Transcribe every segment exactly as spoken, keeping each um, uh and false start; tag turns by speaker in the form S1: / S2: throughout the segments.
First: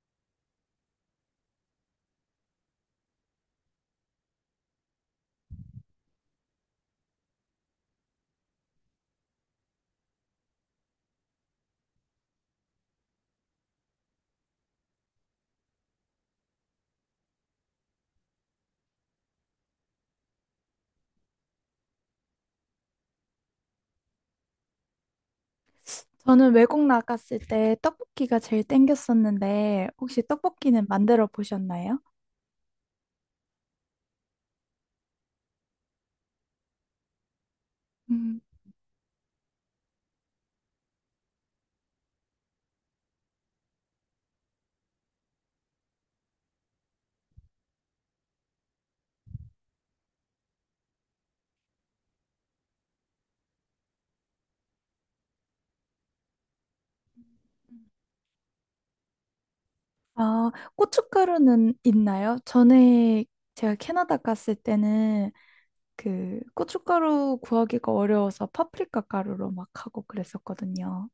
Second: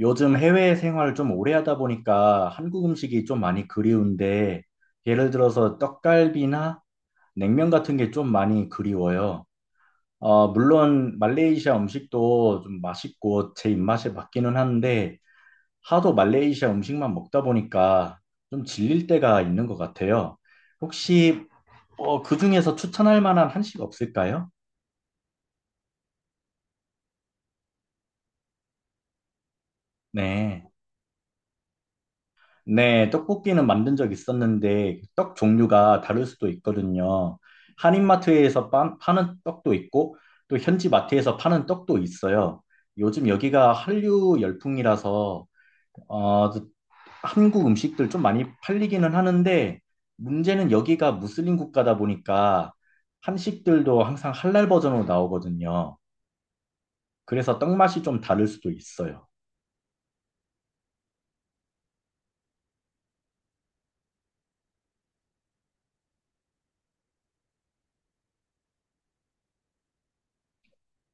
S1: 요즘 해외 생활을 좀 오래 하다 보니까 한국 음식이 좀 많이 그리운데, 예를 들어서 떡갈비나 냉면 같은 게 좀 많이 그리워요. 어, 물론 말레이시아 음식도 좀 맛있고 제 입맛에 맞기는 한데, 하도 말레이시아 음식만 먹다 보니까 좀 질릴 때가 있는 것 같아요. 혹시 어, 그 중에서 추천할 만한 한식 없을까요?
S2: 저는 외국 나갔을 때 떡볶이가 제일 땡겼었는데, 혹시
S1: 네.
S2: 떡볶이는 만들어 보셨나요?
S1: 네, 떡볶이는 만든 적 있었는데 떡 종류가 다를 수도 있거든요.
S2: 음,
S1: 한인마트에서 파, 파는 떡도 있고 또 현지 마트에서 파는 떡도 있어요. 요즘 여기가 한류 열풍이라서 어, 한국 음식들 좀 많이 팔리기는 하는데 문제는 여기가 무슬림 국가다 보니까 한식들도 항상 할랄 버전으로 나오거든요. 그래서 떡 맛이 좀 다를 수도 있어요.
S2: 아, 고춧가루는 있나요? 전에 제가 캐나다 갔을 때는 그 고춧가루 구하기가 어려워서 파프리카 가루로 막 하고 그랬었거든요.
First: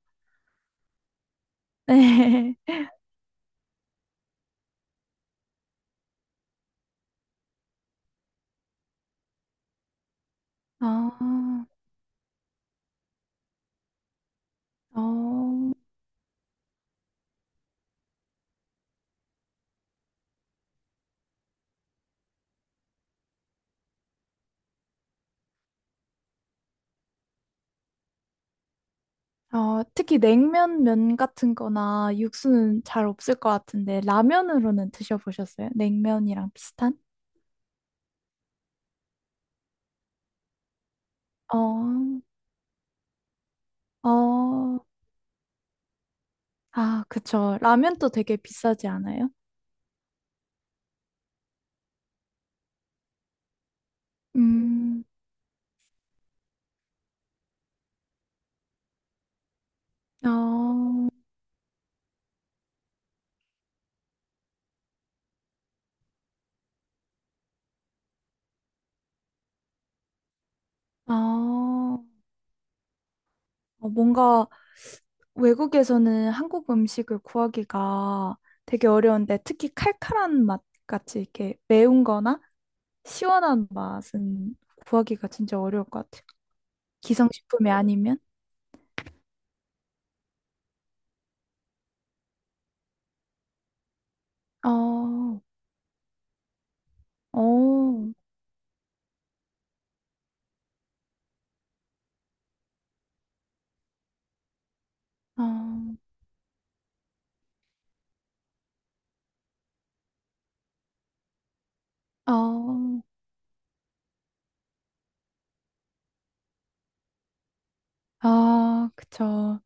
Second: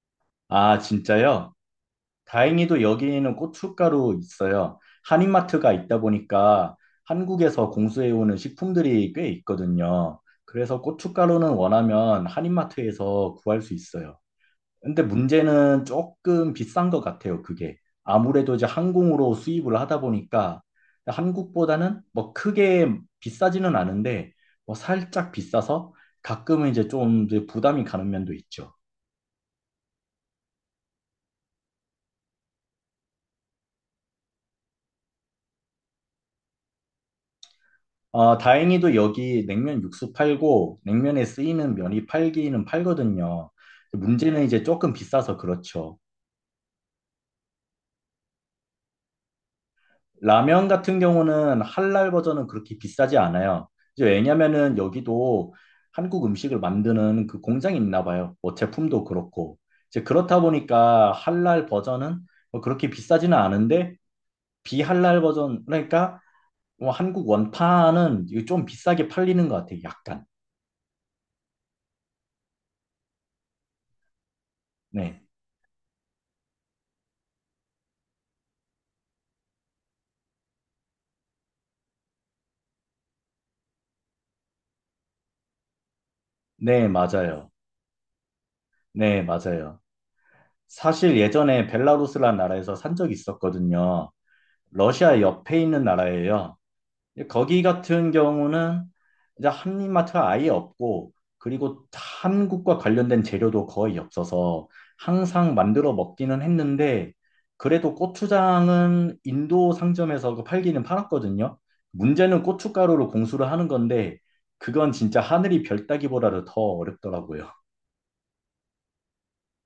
S1: 아, 진짜요?
S2: 네.
S1: 다행히도 여기는 고춧가루 있어요. 한인마트가 있다 보니까 한국에서 공수해오는 식품들이 꽤 있거든요. 그래서
S2: 아,
S1: 고춧가루는 원하면 한인마트에서 구할 수 있어요. 근데
S2: 어,
S1: 문제는 조금 비싼 것 같아요, 그게. 아무래도 이제 항공으로 수입을 하다 보니까 한국보다는 뭐 크게 비싸지는 않은데 뭐 살짝 비싸서 가끔은 이제 좀 이제 부담이 가는 면도 있죠.
S2: 어, 특히 냉면 면 같은 거나 육수는 잘 없을 것 같은데, 라면으로는 드셔보셨어요? 냉면이랑 비슷한?
S1: 아, 다행히도 여기 냉면 육수 팔고 냉면에
S2: 어.
S1: 쓰이는 면이 팔기는 팔거든요. 문제는 이제
S2: 어,
S1: 조금 비싸서 그렇죠.
S2: 아, 그쵸. 라면도 되게 비싸지 않아요?
S1: 라면 같은 경우는 할랄 버전은 그렇게 비싸지 않아요. 이제 왜냐면은
S2: 음,
S1: 여기도 한국 음식을 만드는 그 공장이 있나 봐요. 뭐 제품도 그렇고. 이제 그렇다
S2: 아
S1: 보니까 할랄 버전은 뭐 그렇게 비싸지는 않은데 비할랄 버전 그러니까 뭐 한국 원판은 이게 좀 비싸게 팔리는 것 같아요. 약간.
S2: 아, 어, 뭔가
S1: 네.
S2: 외국에서는 한국 음식을 구하기가 되게 어려운데, 특히 칼칼한 맛 같이 이렇게 매운 거나 시원한 맛은 구하기가 진짜 어려울 것 같아요.
S1: 네, 맞아요.
S2: 기성식품이 아니면?
S1: 네, 맞아요. 사실 예전에 벨라루스라는 나라에서 산 적이 있었거든요. 러시아
S2: 어,
S1: 옆에 있는 나라예요. 거기 같은
S2: 어,
S1: 경우는 이제 한인마트가 아예 없고, 그리고 한국과 관련된 재료도 거의 없어서
S2: 어,
S1: 항상 만들어 먹기는 했는데, 그래도 고추장은 인도 상점에서 그 팔기는 팔았거든요. 문제는
S2: 어.
S1: 고춧가루로 공수를 하는 건데, 그건 진짜 하늘이 별 따기보다도 더 어렵더라고요.
S2: 아, 그쵸.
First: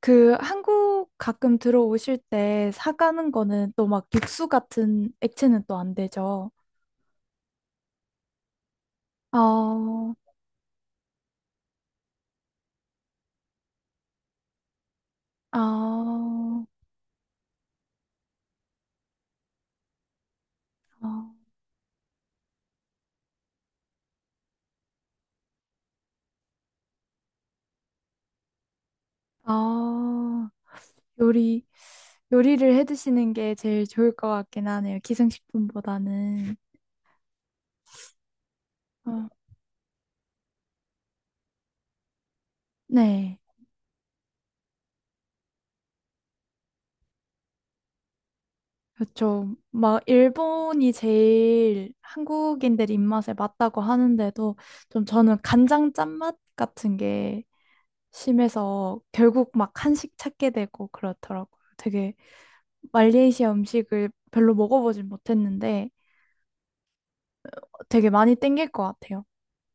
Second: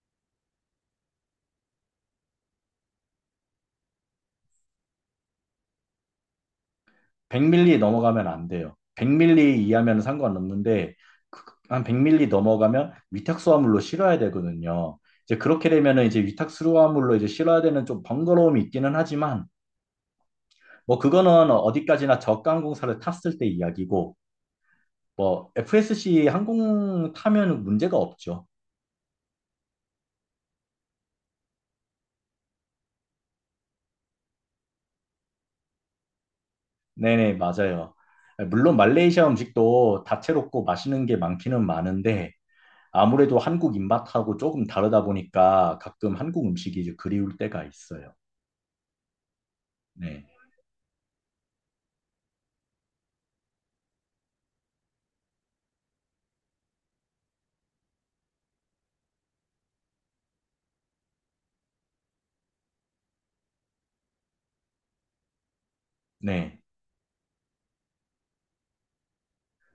S2: 그 한국 가끔 들어오실 때 사가는 거는 또 막 육수 같은 액체는 또 안 되죠.
S1: 백 밀리 넘어가면 안 돼요. 백 밀리 이하면
S2: 아,
S1: 상관없는데 그- 한 백 밀리 넘어가면 위탁수화물로 실어야 되거든요. 이제 그렇게 되면은 이제
S2: 아,
S1: 위탁수화물로 이제 실어야 되는 좀 번거로움이 있기는 하지만 뭐
S2: 아,
S1: 그거는 어디까지나 저가항공사를 탔을 때 이야기고 뭐 에프에스씨 항공 타면 문제가 없죠.
S2: 아, 요리, 요리를 해 드시는 게 제일 좋을 것 같긴 하네요. 기생식품보다는.
S1: 네네 맞아요. 물론 말레이시아
S2: 어,
S1: 음식도 다채롭고 맛있는 게 많기는 많은데 아무래도
S2: 네.
S1: 한국 입맛하고 조금 다르다 보니까 가끔 한국 음식이 이제 그리울 때가 있어요.
S2: 그렇죠. 막
S1: 네.
S2: 일본이 제일 한국인들 입맛에 맞다고 하는데도 좀 저는 간장 짠맛 같은 게 심해서 결국 막 한식 찾게 되고 그렇더라고요. 되게 말레이시아 음식을 별로 먹어보진 못했는데
S1: 네.
S2: 되게 많이 땡길 것 같아요.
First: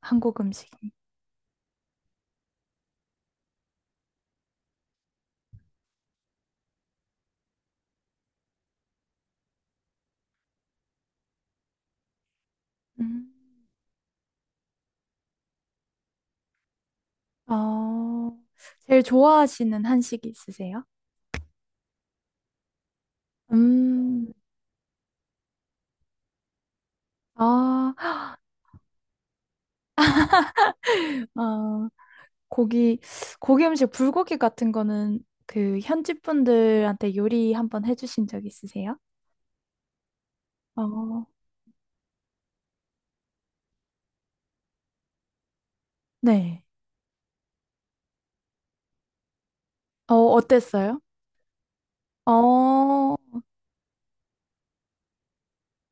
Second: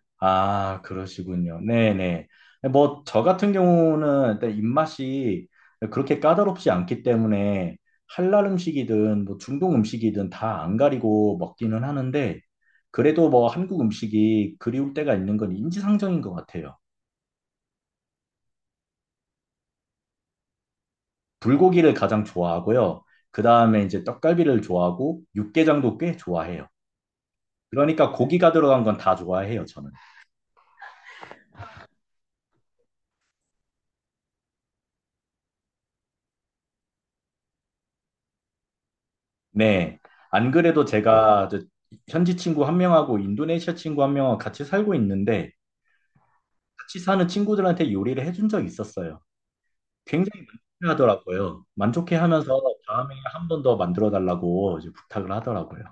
S2: 한국
S1: 아,
S2: 음식이.
S1: 그러시군요. 네네. 뭐, 저 같은 경우는 일단 입맛이 그렇게 까다롭지 않기 때문에 할랄 음식이든 뭐 중동 음식이든 다 안 가리고 먹기는 하는데 그래도
S2: 음.
S1: 뭐 한국 음식이 그리울 때가 있는 건 인지상정인 것 같아요.
S2: 어, 제일 좋아하시는 한식이 있으세요?
S1: 불고기를 가장 좋아하고요. 그 다음에 이제
S2: 음,
S1: 떡갈비를 좋아하고 육개장도 꽤 좋아해요. 그러니까
S2: 아,
S1: 고기가 들어간 건 다 좋아해요, 저는.
S2: 아, 고기, 고기 음식, 불고기 같은 거는 그 현지 분들한테 요리 한번 해주신 적 있으세요?
S1: 네. 안 그래도
S2: 어,
S1: 제가 저 현지 친구 한 명하고 인도네시아 친구 한 명하고 같이 살고 있는데
S2: 네.
S1: 같이 사는 친구들한테 요리를 해준 적이 있었어요.
S2: 어,
S1: 굉장히 만족해
S2: 어땠어요?
S1: 하더라고요. 만족해 하면서 다음에
S2: 어,
S1: 한 번 더 만들어 달라고 이제 부탁을 하더라고요.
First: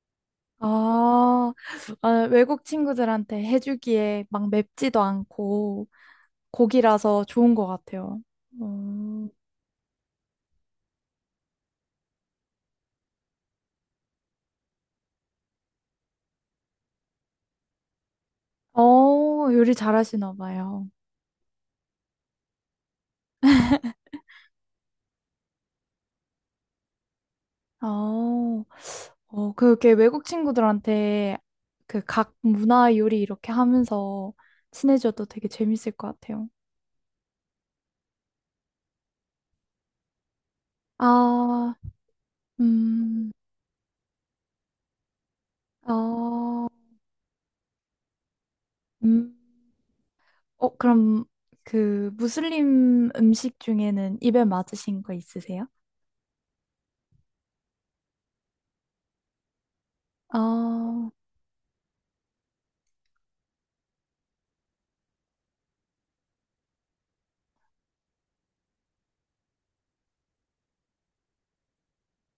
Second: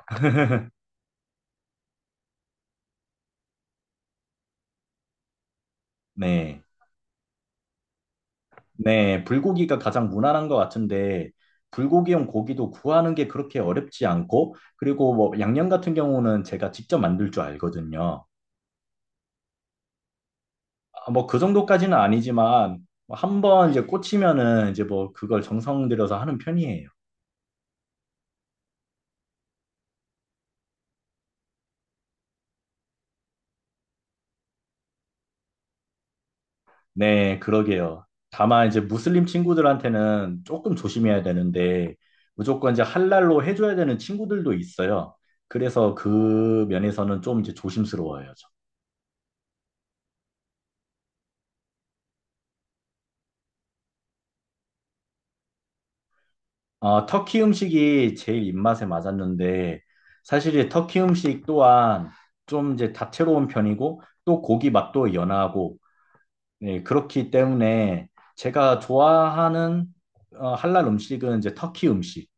S2: 아, 아, 외국 친구들한테 해주기에 막 맵지도 않고
S1: 네.
S2: 고기라서 좋은 것 같아요.
S1: 네.
S2: 음.
S1: 불고기가 가장 무난한 것 같은데 불고기용 고기도 구하는 게 그렇게 어렵지 않고 그리고 뭐 양념 같은 경우는 제가 직접 만들 줄 알거든요.
S2: 어, 요리 잘하시나 봐요.
S1: 아, 뭐그 정도까지는 아니지만 한 번 이제 꽂히면은 이제 뭐 그걸 정성 들여서 하는 편이에요.
S2: 어, 어, 그렇게 외국 친구들한테 그 각 문화 요리 이렇게 하면서 친해져도 되게 재밌을 것 같아요.
S1: 네, 그러게요. 다만 이제 무슬림 친구들한테는 조금 조심해야
S2: 아,
S1: 되는데 무조건 이제
S2: 음,
S1: 할랄로 해줘야 되는 친구들도 있어요. 그래서 그
S2: 아,
S1: 면에서는 좀 이제 조심스러워요. 저.
S2: 음. 어, 그럼 그 무슬림 음식 중에는 입에 맞으신 거 있으세요?
S1: 아, 터키 음식이 제일 입맛에 맞았는데 사실 이 터키
S2: 아
S1: 음식 또한 좀 이제 다채로운 편이고 또 고기 맛도 연하고 네, 그렇기 때문에 제가 좋아하는 어, 할랄 음식은 이제 터키 음식.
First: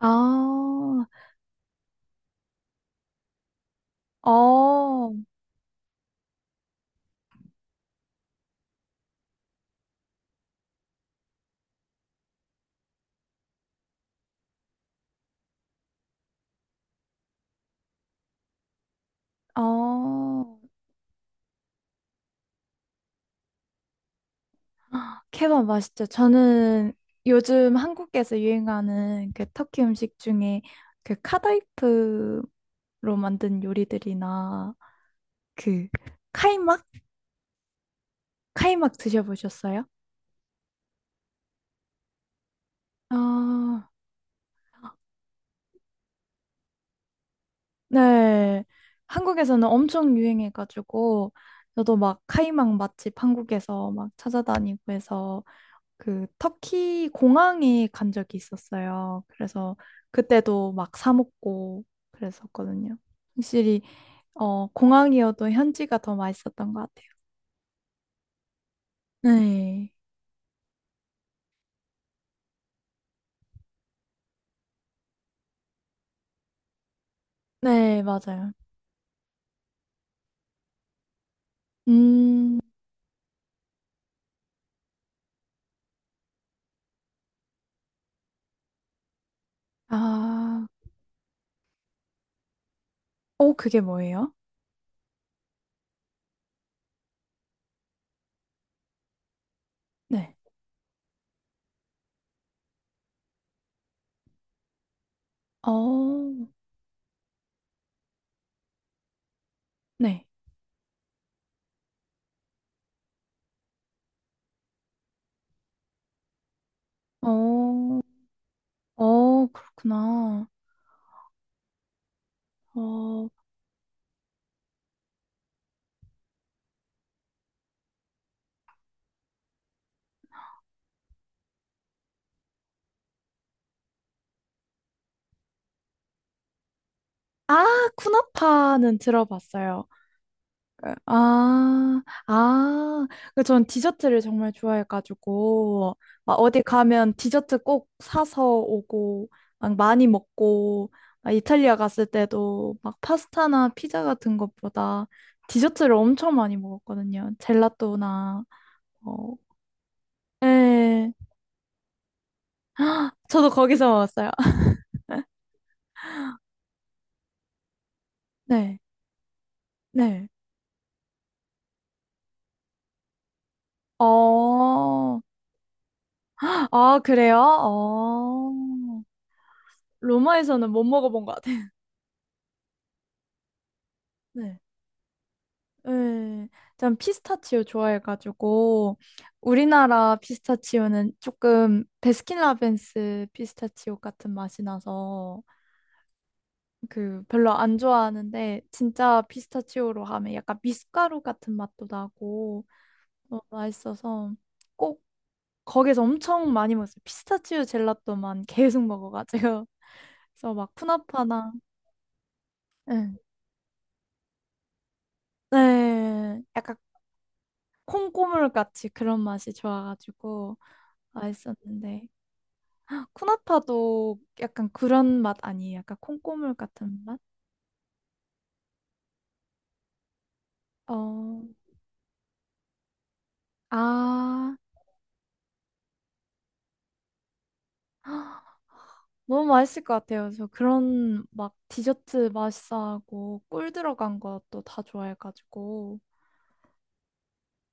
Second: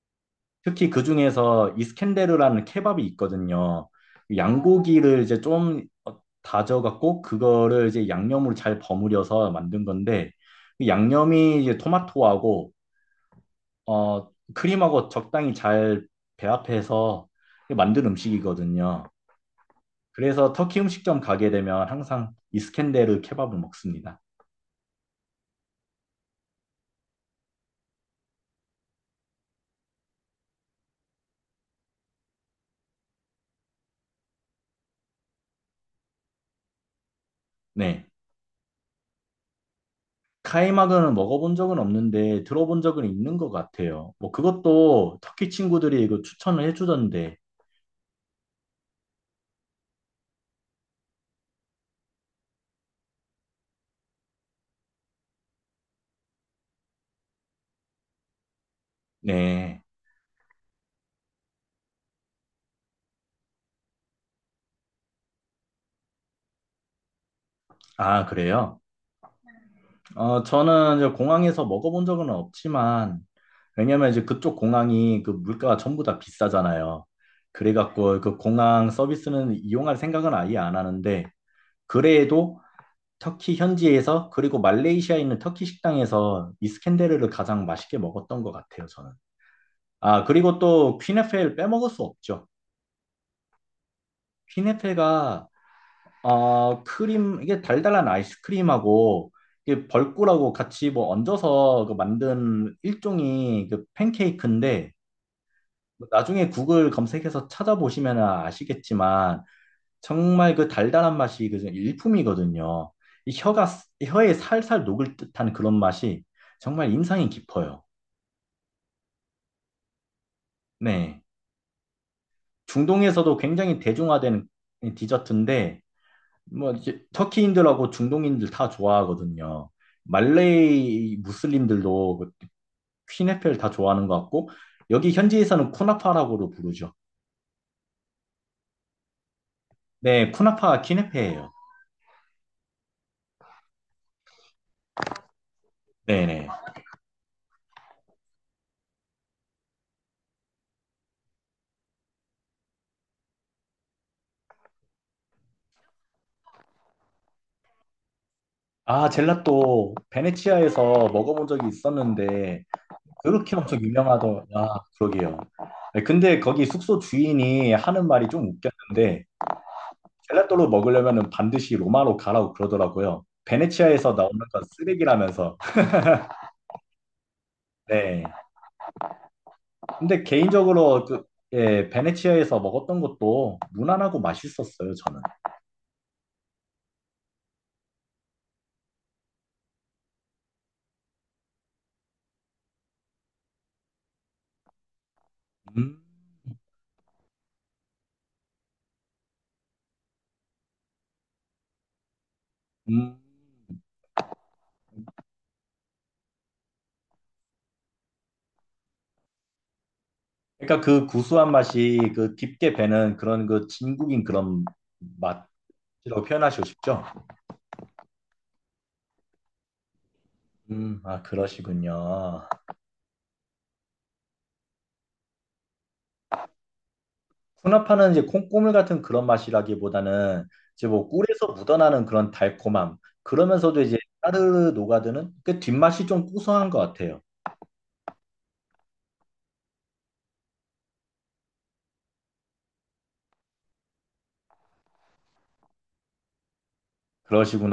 S2: 아,
S1: 특히 그 중에서 이스켄데르라는 케밥이 있거든요. 그
S2: 어,
S1: 양고기를 이제 좀 어, 다져갖고 그거를 이제 양념으로 잘 버무려서 만든 건데 그 양념이 이제 토마토하고 어, 크림하고 적당히 잘 배합해서 만든 음식이거든요. 그래서
S2: 어.
S1: 터키 음식점 가게 되면 항상 이스켄데르 케밥을 먹습니다.
S2: 케밥 맛있죠. 저는 요즘 한국에서 유행하는 그 터키 음식 중에 그 카다이프로 만든 요리들이나 그 카이막?
S1: 네.
S2: 카이막 드셔보셨어요?
S1: 카이막은 먹어본 적은 없는데 들어본 적은 있는 것
S2: 아,
S1: 같아요. 뭐 그것도 터키 친구들이 이거 추천을 해주던데.
S2: 네. 한국에서는 엄청 유행해가지고 저도 막 카이막 맛집 한국에서 막 찾아다니고 해서 그 터키 공항에 간 적이 있었어요. 그래서
S1: 네.
S2: 그때도 막 사 먹고 그랬었거든요. 확실히 어 공항이어도 현지가 더 맛있었던 것 같아요.
S1: 아, 그래요?
S2: 네,
S1: 어, 저는 이제 공항에서 먹어본 적은 없지만 왜냐면 이제 그쪽 공항이 그 물가가 전부 다 비싸잖아요.
S2: 네
S1: 그래갖고 그
S2: 맞아요.
S1: 공항 서비스는 이용할 생각은 아예 안 하는데 그래도
S2: 음,
S1: 터키 현지에서 그리고 말레이시아에 있는 터키 식당에서 이스켄데르를 가장 맛있게 먹었던 것 같아요, 저는. 아, 그리고
S2: 아,
S1: 또 퀸에펠 빼먹을 수 없죠.
S2: 어 그게 뭐예요?
S1: 피네페가 어, 크림 이게 달달한 아이스크림하고 이게
S2: 네,
S1: 벌꿀하고 같이 뭐 얹어서 그 만든 일종의 그 팬케이크인데
S2: 어,
S1: 나중에 구글 검색해서 찾아보시면 아시겠지만
S2: 네,
S1: 정말 그 달달한 맛이 그 일품이거든요. 이 혀가 혀에 살살 녹을 듯한 그런 맛이 정말 인상이 깊어요.
S2: 어, 어 그렇구나.
S1: 네.
S2: 어,
S1: 중동에서도 굉장히 대중화된 디저트인데 뭐 이제 터키인들하고 중동인들 다 좋아하거든요. 말레이 무슬림들도 그 퀴네페를 다 좋아하는 것 같고 여기 현지에서는 쿠나파라고도 부르죠.
S2: 아 쿠나파는 들어봤어요.
S1: 네, 쿠나파 퀴네페예요.
S2: 아, 아, 그 전 디저트를 정말 좋아해가지고, 막
S1: 네네.
S2: 어디 가면 디저트 꼭 사서 오고, 막 많이 먹고, 막 이탈리아 갔을 때도 막 파스타나 피자 같은 것보다 디저트를 엄청 많이 먹었거든요. 젤라또나,
S1: 아,
S2: 어,
S1: 젤라또 베네치아에서
S2: 네.
S1: 먹어본 적이 있었는데
S2: 저도
S1: 그렇게 엄청
S2: 거기서 먹었어요.
S1: 유명하더. 아, 그러게요. 네, 근데 거기 숙소 주인이 하는 말이 좀
S2: 네,
S1: 웃겼는데
S2: 네.
S1: 젤라또로 먹으려면 반드시 로마로 가라고 그러더라고요. 베네치아에서 나오는 건
S2: 어,
S1: 쓰레기라면서.
S2: 아, 그래요?
S1: 네.
S2: 어,
S1: 근데
S2: 로마에서는 못
S1: 개인적으로 그,
S2: 먹어본 것 같아요.
S1: 예, 베네치아에서 먹었던 것도 무난하고
S2: 네.
S1: 맛있었어요, 저는.
S2: 네, 전 피스타치오 좋아해가지고 우리나라 피스타치오는 조금 베스킨라빈스 피스타치오 같은 맛이 나서
S1: 음,
S2: 그 별로 안 좋아하는데 진짜 피스타치오로 하면 약간 미숫가루 같은 맛도 나고
S1: 음.
S2: 너무 맛있어서 꼭 거기서 엄청 많이 먹었어요. 피스타치오 젤라또만 계속 먹어가지고 그래서 막
S1: 그러니까 그 구수한
S2: 푸나파나
S1: 맛이 그 깊게
S2: 네.
S1: 배는 그런 그 진국인 그런 맛이라고
S2: 네,
S1: 표현하시고
S2: 약간
S1: 싶죠?
S2: 콩고물 같이 그런 맛이 좋아가지고
S1: 음, 아,
S2: 맛있었는데
S1: 그러시군요.
S2: 쿠나타도 약간 그런 맛 아니에요? 약간 콩고물 같은 맛?
S1: 쿠나파는 이제 콩고물 같은 그런 맛이라기보다는 이제 뭐
S2: 어,
S1: 꿀에서 묻어나는 그런 달콤함. 그러면서도 이제
S2: 아,
S1: 따르르 녹아드는 그 뒷맛이 좀 구수한 것 같아요.
S2: 너무 맛있을 것 같아요. 저 그런 막 디저트 맛있어하고 꿀 들어간 것도 다 좋아해가지고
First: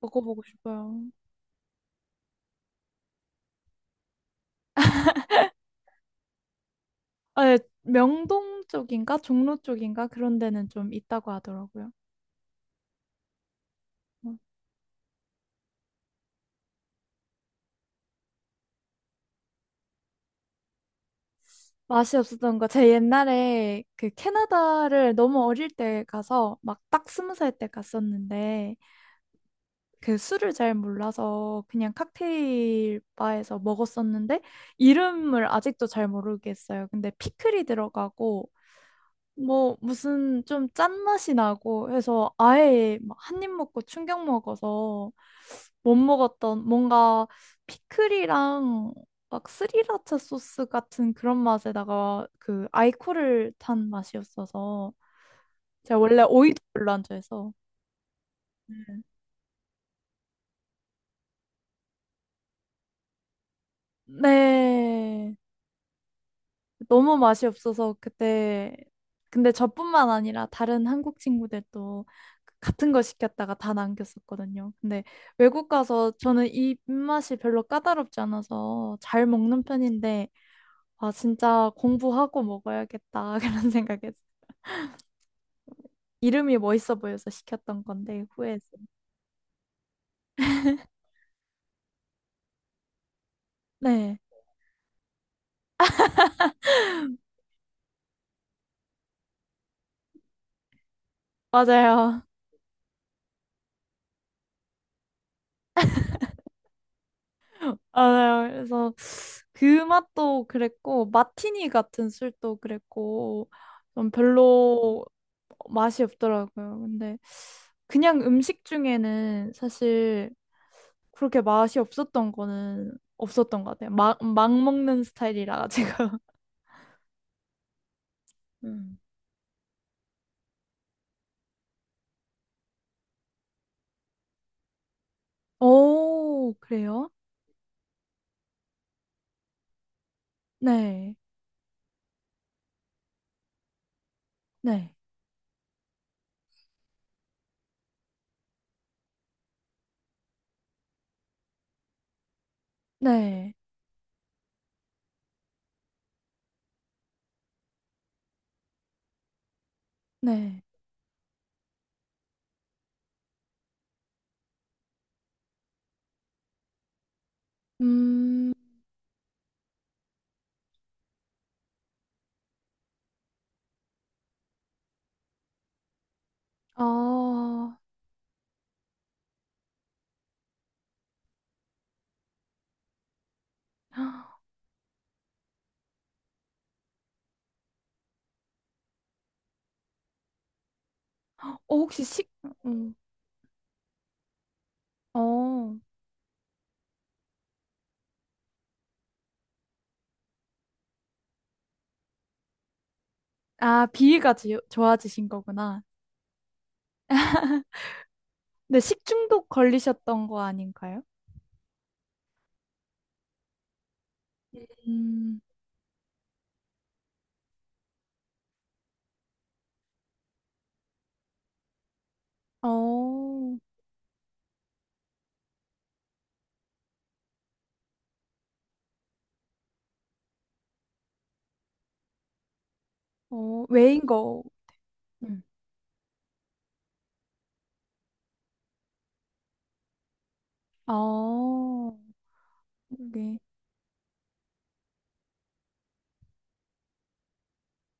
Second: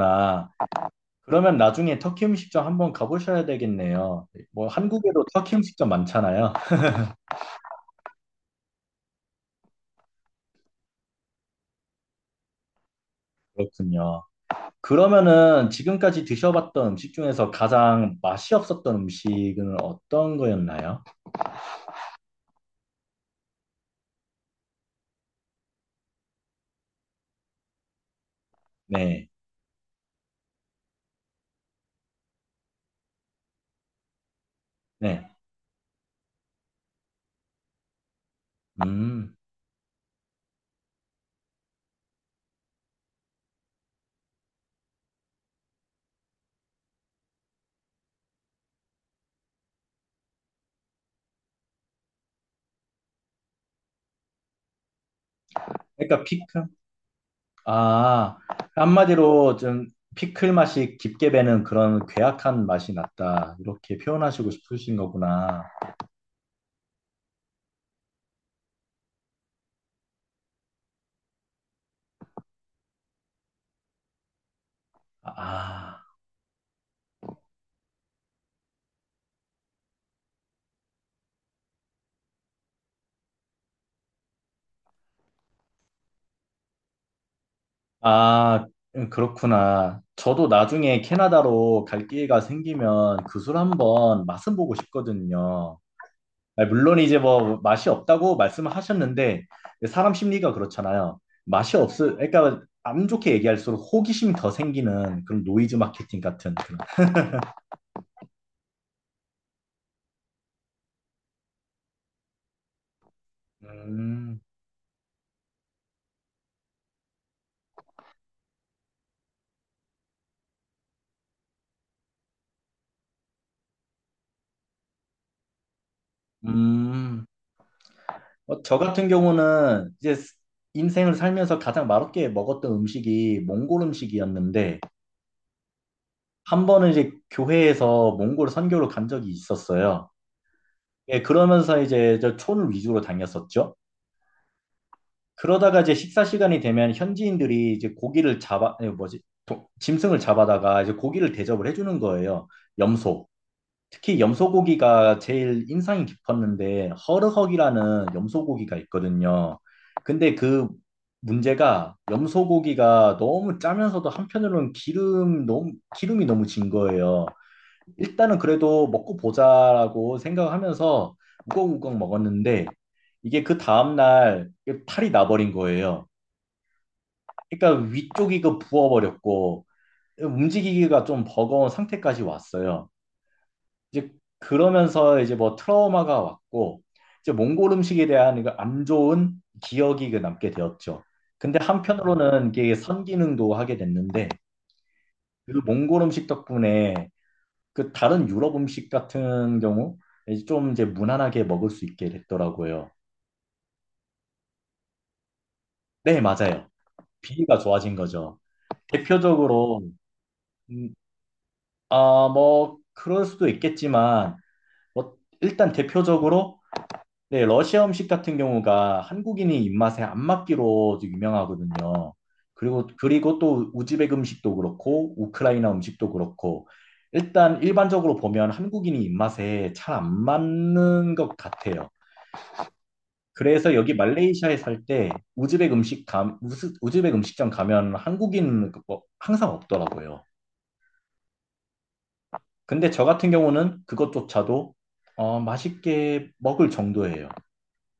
S2: 먹어보고 싶어요.
S1: 그러면 나중에 터키 음식점 한번 가보셔야 되겠네요. 뭐 한국에도 터키 음식점 많잖아요.
S2: 아, 예, 명동 쪽인가 종로 쪽인가 그런 데는 좀 있다고 하더라고요.
S1: 그렇군요.
S2: 어.
S1: 그러면은 지금까지 드셔봤던 음식 중에서 가장 맛이 없었던 음식은 어떤 거였나요?
S2: 맛이 없었던 거. 제 옛날에 그 캐나다를 너무 어릴 때 가서 막 딱 스무 살 때 갔었는데
S1: 네,
S2: 그 술을 잘 몰라서 그냥 칵테일 바에서 먹었었는데
S1: 네.
S2: 이름을 아직도 잘 모르겠어요. 근데 피클이 들어가고
S1: 음,
S2: 뭐 무슨 좀 짠맛이 나고 해서 아예 막 한 입 먹고 충격 먹어서 못 먹었던 뭔가 피클이랑 막 스리라차 소스 같은 그런 맛에다가 그 아이코를 탄 맛이었어서 제가 원래
S1: 그러니까
S2: 오이도
S1: 피클.
S2: 별로 안 좋아해서
S1: 아,
S2: 네.
S1: 한마디로 좀 피클 맛이 깊게 배는 그런 괴악한 맛이 났다. 이렇게 표현하시고 싶으신
S2: 네.
S1: 거구나.
S2: 너무 맛이 없어서 그때 근데 저뿐만 아니라 다른 한국 친구들도 그 같은 거 시켰다가 다 남겼었거든요. 근데 외국
S1: 아.
S2: 가서 저는 이 입맛이 별로 까다롭지 않아서 잘 먹는 편인데 아 진짜 공부하고 먹어야겠다 그런 생각에서 이름이 멋있어 보여서 시켰던 건데
S1: 아,
S2: 후회했어요.
S1: 음, 그렇구나. 저도 나중에 캐나다로 갈 기회가 생기면 그 술
S2: 네,
S1: 한번 맛은 보고 싶거든요. 아, 물론 이제 뭐 맛이 없다고 말씀을 하셨는데 사람 심리가 그렇잖아요. 맛이 없을,
S2: 맞아요.
S1: 그러니까 안 좋게 얘기할수록 호기심이 더 생기는 그런 노이즈 마케팅 같은 그런.
S2: 아, 그래서 그 맛도 그랬고 마티니 같은 술도 그랬고 좀
S1: 음,
S2: 별로 맛이 없더라고요. 근데 그냥 음식 중에는 사실 그렇게 맛이 없었던 거는 없었던 것 같아요. 막, 막 먹는 스타일이라 제가.
S1: 음. 어, 저
S2: 음.
S1: 같은 경우는 이제 인생을 살면서 가장 맛없게 먹었던 음식이 몽골 음식이었는데
S2: 오,
S1: 한 번은 이제
S2: 그래요?
S1: 교회에서 몽골 선교로 간 적이 있었어요.
S2: 네,
S1: 예, 그러면서 이제 저 촌 위주로 다녔었죠.
S2: 네,
S1: 그러다가 이제 식사 시간이 되면 현지인들이 이제 고기를 잡아, 아니, 뭐지, 도- 짐승을 잡아다가 이제 고기를 대접을 해주는 거예요. 염소.
S2: 네,
S1: 특히 염소고기가 제일 인상이 깊었는데 허르헉이라는 염소고기가 있거든요. 근데
S2: 네.
S1: 그 문제가 염소고기가 너무 짜면서도 한편으로는 기름 너무 기름이 너무 진 거예요. 일단은
S2: 음,
S1: 그래도 먹고 보자라고 생각하면서 우걱우걱 먹었는데 이게 그 다음날 탈이 나버린 거예요.
S2: 아,
S1: 그러니까 위쪽이 그 부어버렸고 움직이기가 좀 버거운 상태까지 왔어요. 이제 그러면서 이제 뭐 트라우마가 왔고 이제 몽골 음식에 대한 그안 좋은 기억이 그 남게 되었죠.
S2: 어,
S1: 근데
S2: 혹시 식,
S1: 한편으로는 이게
S2: 음,
S1: 선기능도 하게 됐는데 그
S2: 어.
S1: 몽골 음식 덕분에 그 다른 유럽 음식 같은 경우 이제 좀 이제 무난하게 먹을 수 있게 됐더라고요.
S2: 아, 비위가 지- 좋아지신 거구나.
S1: 네, 맞아요. 비위가 좋아진 거죠.
S2: 근데 식중독
S1: 대표적으로
S2: 걸리셨던 거
S1: 음,
S2: 아닌가요?
S1: 아, 뭐 그럴 수도 있겠지만 뭐
S2: 음,
S1: 일단 대표적으로 네, 러시아 음식 같은 경우가 한국인이 입맛에 안 맞기로 유명하거든요. 그리고 그리고
S2: 어,
S1: 또 우즈벡 음식도 그렇고 우크라이나 음식도 그렇고 일단 일반적으로 보면 한국인이 입맛에 잘 안 맞는 것 같아요.
S2: 어,
S1: 그래서 여기
S2: 외인 거.
S1: 말레이시아에 살 때
S2: 음.
S1: 우즈벡 음식 감, 우스- 우즈벡 음식점 가면 한국인 그 뭐 항상 없더라고요.
S2: 어,
S1: 근데 저 같은
S2: 이게.
S1: 경우는 그것조차도 어, 맛있게 먹을 정도예요.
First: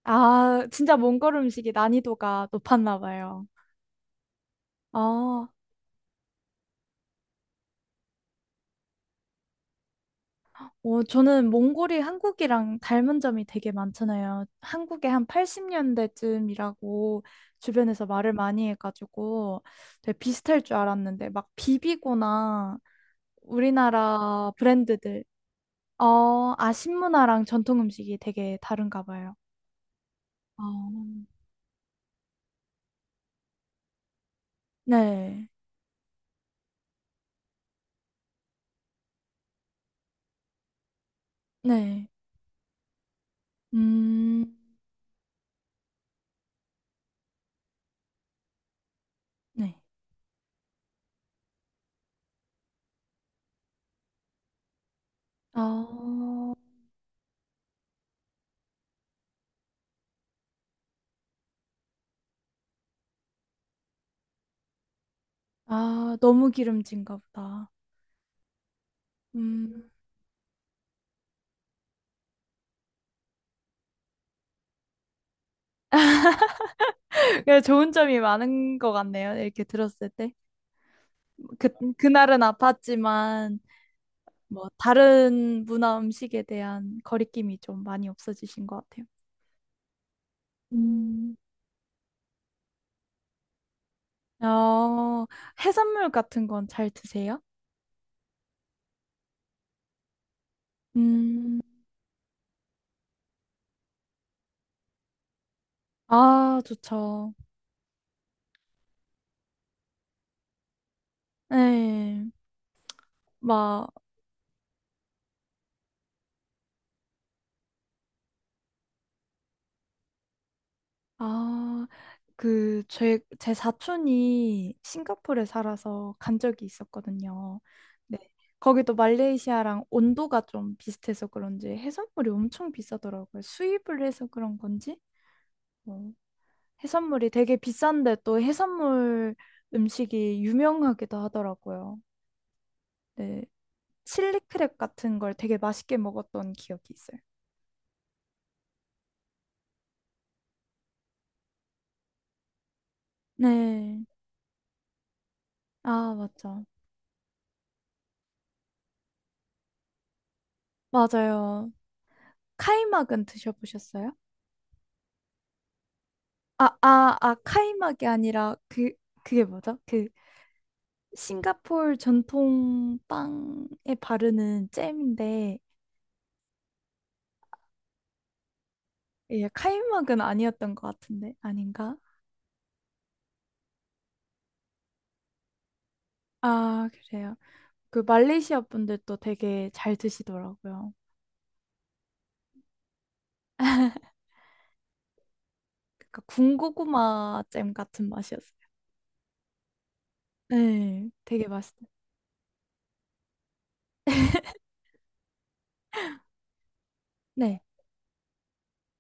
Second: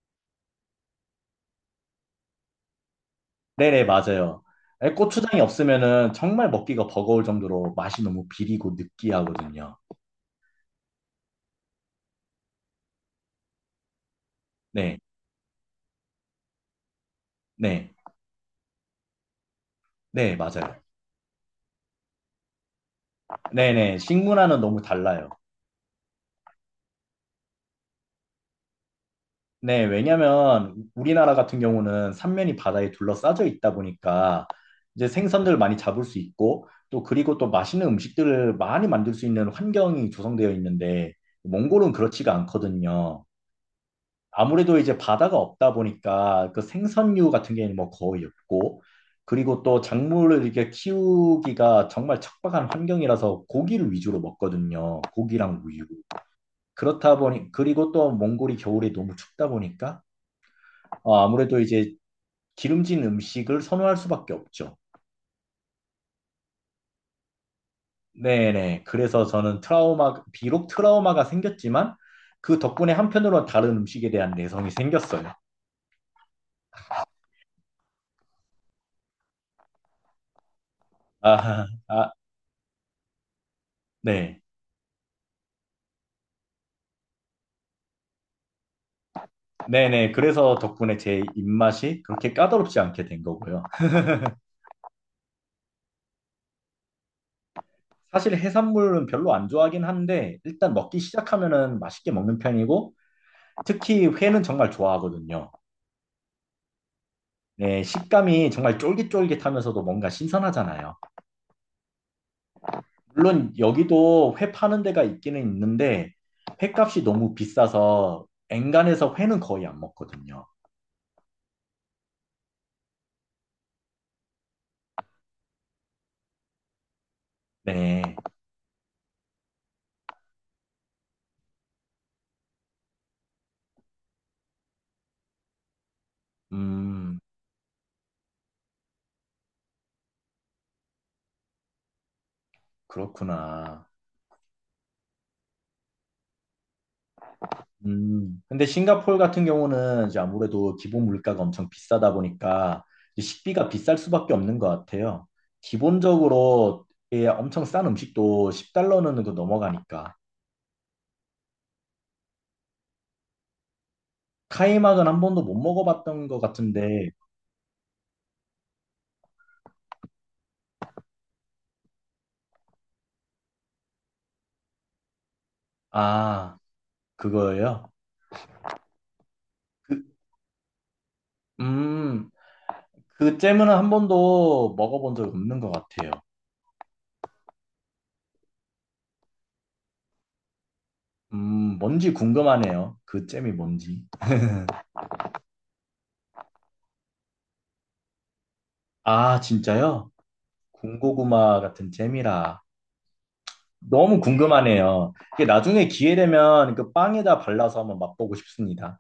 S2: 아, 진짜 몽골 음식이 난이도가 높았나 봐요.
S1: 네네, 맞아요. 에, 고추장이
S2: 아,
S1: 없으면은 정말 먹기가 버거울 정도로 맛이 너무 비리고 느끼하거든요.
S2: 어, 저는 몽골이 한국이랑 닮은 점이 되게 많잖아요.
S1: 네,
S2: 한국에 한 팔십 년대쯤이라고
S1: 네,
S2: 주변에서 말을 많이 해가지고 되게
S1: 네,
S2: 비슷할 줄
S1: 맞아요.
S2: 알았는데 막 비비고나
S1: 네네,
S2: 우리나라
S1: 식문화는 너무
S2: 브랜드들
S1: 달라요.
S2: 어, 아, 신문화랑 전통 음식이 되게 다른가 봐요.
S1: 네,
S2: 어,
S1: 왜냐면 우리나라 같은 경우는 삼면이 바다에 둘러싸여 있다 보니까 이제
S2: 네,
S1: 생선들 많이 잡을 수 있고 또 그리고 또 맛있는 음식들을 많이 만들 수 있는 환경이 조성되어 있는데 몽골은
S2: 네,
S1: 그렇지가 않거든요.
S2: 음,
S1: 아무래도 이제 바다가 없다 보니까 그 생선류 같은 게 뭐 거의 없고 그리고
S2: 네.
S1: 또 작물을 이렇게 키우기가 정말 척박한 환경이라서 고기를 위주로 먹거든요. 고기랑
S2: 아,
S1: 우유. 그렇다 보니 그리고 또 몽골이 겨울에 너무 춥다 보니까 어, 아무래도 이제 기름진 음식을 선호할 수밖에 없죠.
S2: 아, 너무 기름진가 보다.
S1: 네네. 그래서 저는
S2: 음,
S1: 트라우마, 비록 트라우마가 생겼지만 그 덕분에 한편으로는 다른 음식에 대한 내성이 생겼어요.
S2: 그래, 좋은 점이 많은 것 같네요. 이렇게 들었을 때.
S1: 아,
S2: 그,
S1: 아,
S2: 그날은 아팠지만,
S1: 네.
S2: 뭐, 다른 문화 음식에 대한 거리낌이 좀 많이 없어지신 것 같아요.
S1: 네네. 그래서 덕분에 제
S2: 음,
S1: 입맛이 그렇게 까다롭지 않게 된 거고요.
S2: 어, 해산물 같은 건 잘 드세요?
S1: 사실 해산물은 별로 안 좋아하긴 한데 일단 먹기
S2: 음,
S1: 시작하면은 맛있게 먹는 편이고 특히 회는 정말 좋아하거든요.
S2: 아, 좋죠.
S1: 네, 식감이 정말 쫄깃쫄깃하면서도 뭔가 신선하잖아요.
S2: 네.
S1: 물론
S2: 막,
S1: 여기도 회 파는 데가 있기는 있는데 회값이 너무 비싸서 엔간해서 회는 거의 안 먹거든요.
S2: 아, 그, 제, 제 사촌이 싱가포르에 살아서 간 적이 있었거든요.
S1: 네.
S2: 네. 거기도 말레이시아랑 온도가 좀 비슷해서 그런지 해산물이 엄청 비싸더라고요. 수입을 해서 그런 건지? 뭐,
S1: 음,
S2: 해산물이 되게 비싼데 또 해산물 음식이 유명하기도 하더라고요. 네.
S1: 그렇구나.
S2: 칠리 크랩 같은 걸 되게 맛있게 먹었던 기억이 있어요.
S1: 음, 근데 싱가포르 같은 경우는 이제 아무래도 기본 물가가 엄청 비싸다 보니까 이제 식비가 비쌀
S2: 네.
S1: 수밖에 없는 것 같아요.
S2: 아, 맞죠.
S1: 기본적으로 예, 엄청 싼 음식도 십 달러는 그 넘어가니까.
S2: 맞아요. 카이막은 드셔보셨어요?
S1: 카이막은 한 번도 못 먹어봤던 것
S2: 아,
S1: 같은데,
S2: 아, 아, 카이막이 아니라 그 그게 뭐죠? 그 싱가포르 전통 빵에 바르는 잼인데
S1: 아, 그거예요?
S2: 예,
S1: 그,
S2: 카이막은 아니었던 것 같은데 아닌가?
S1: 음, 그 잼은 한 번도 먹어본 적 없는 것 같아요.
S2: 아, 그래요. 그 말레이시아 분들도 되게 잘 드시더라고요.
S1: 음, 뭔지 궁금하네요. 그 잼이 뭔지.
S2: 그러니까 군고구마 잼 같은 맛이었어요.
S1: 아, 진짜요?
S2: 네, 되게
S1: 군고구마
S2: 맛있어요.
S1: 같은 잼이라. 너무 궁금하네요. 이게 나중에 기회 되면 그 빵에다
S2: 네.
S1: 발라서 한번 맛보고 싶습니다.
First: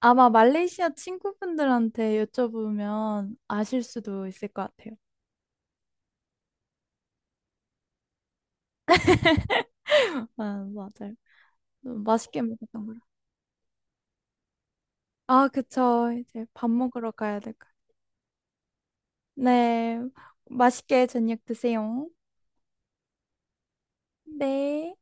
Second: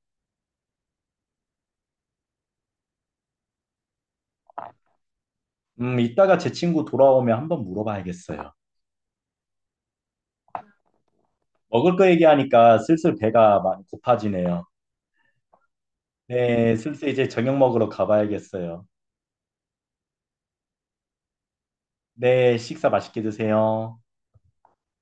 S2: 아마 말레이시아 친구분들한테 여쭤보면 아실 수도 있을 것 같아요.
S1: 음, 이따가 제 친구 돌아오면 한번 물어봐야겠어요.
S2: 아, 맞아요.
S1: 먹을
S2: 음,
S1: 거
S2: 맛있게
S1: 얘기하니까
S2: 먹었던 것라
S1: 슬슬 배가 많이 고파지네요.
S2: 아, 그쵸. 이제 밥
S1: 네, 슬슬
S2: 먹으러
S1: 이제
S2: 가야
S1: 저녁
S2: 될까.
S1: 먹으러 가봐야겠어요.
S2: 네. 맛있게 저녁 드세요.
S1: 네, 식사 맛있게 드세요.
S2: 네.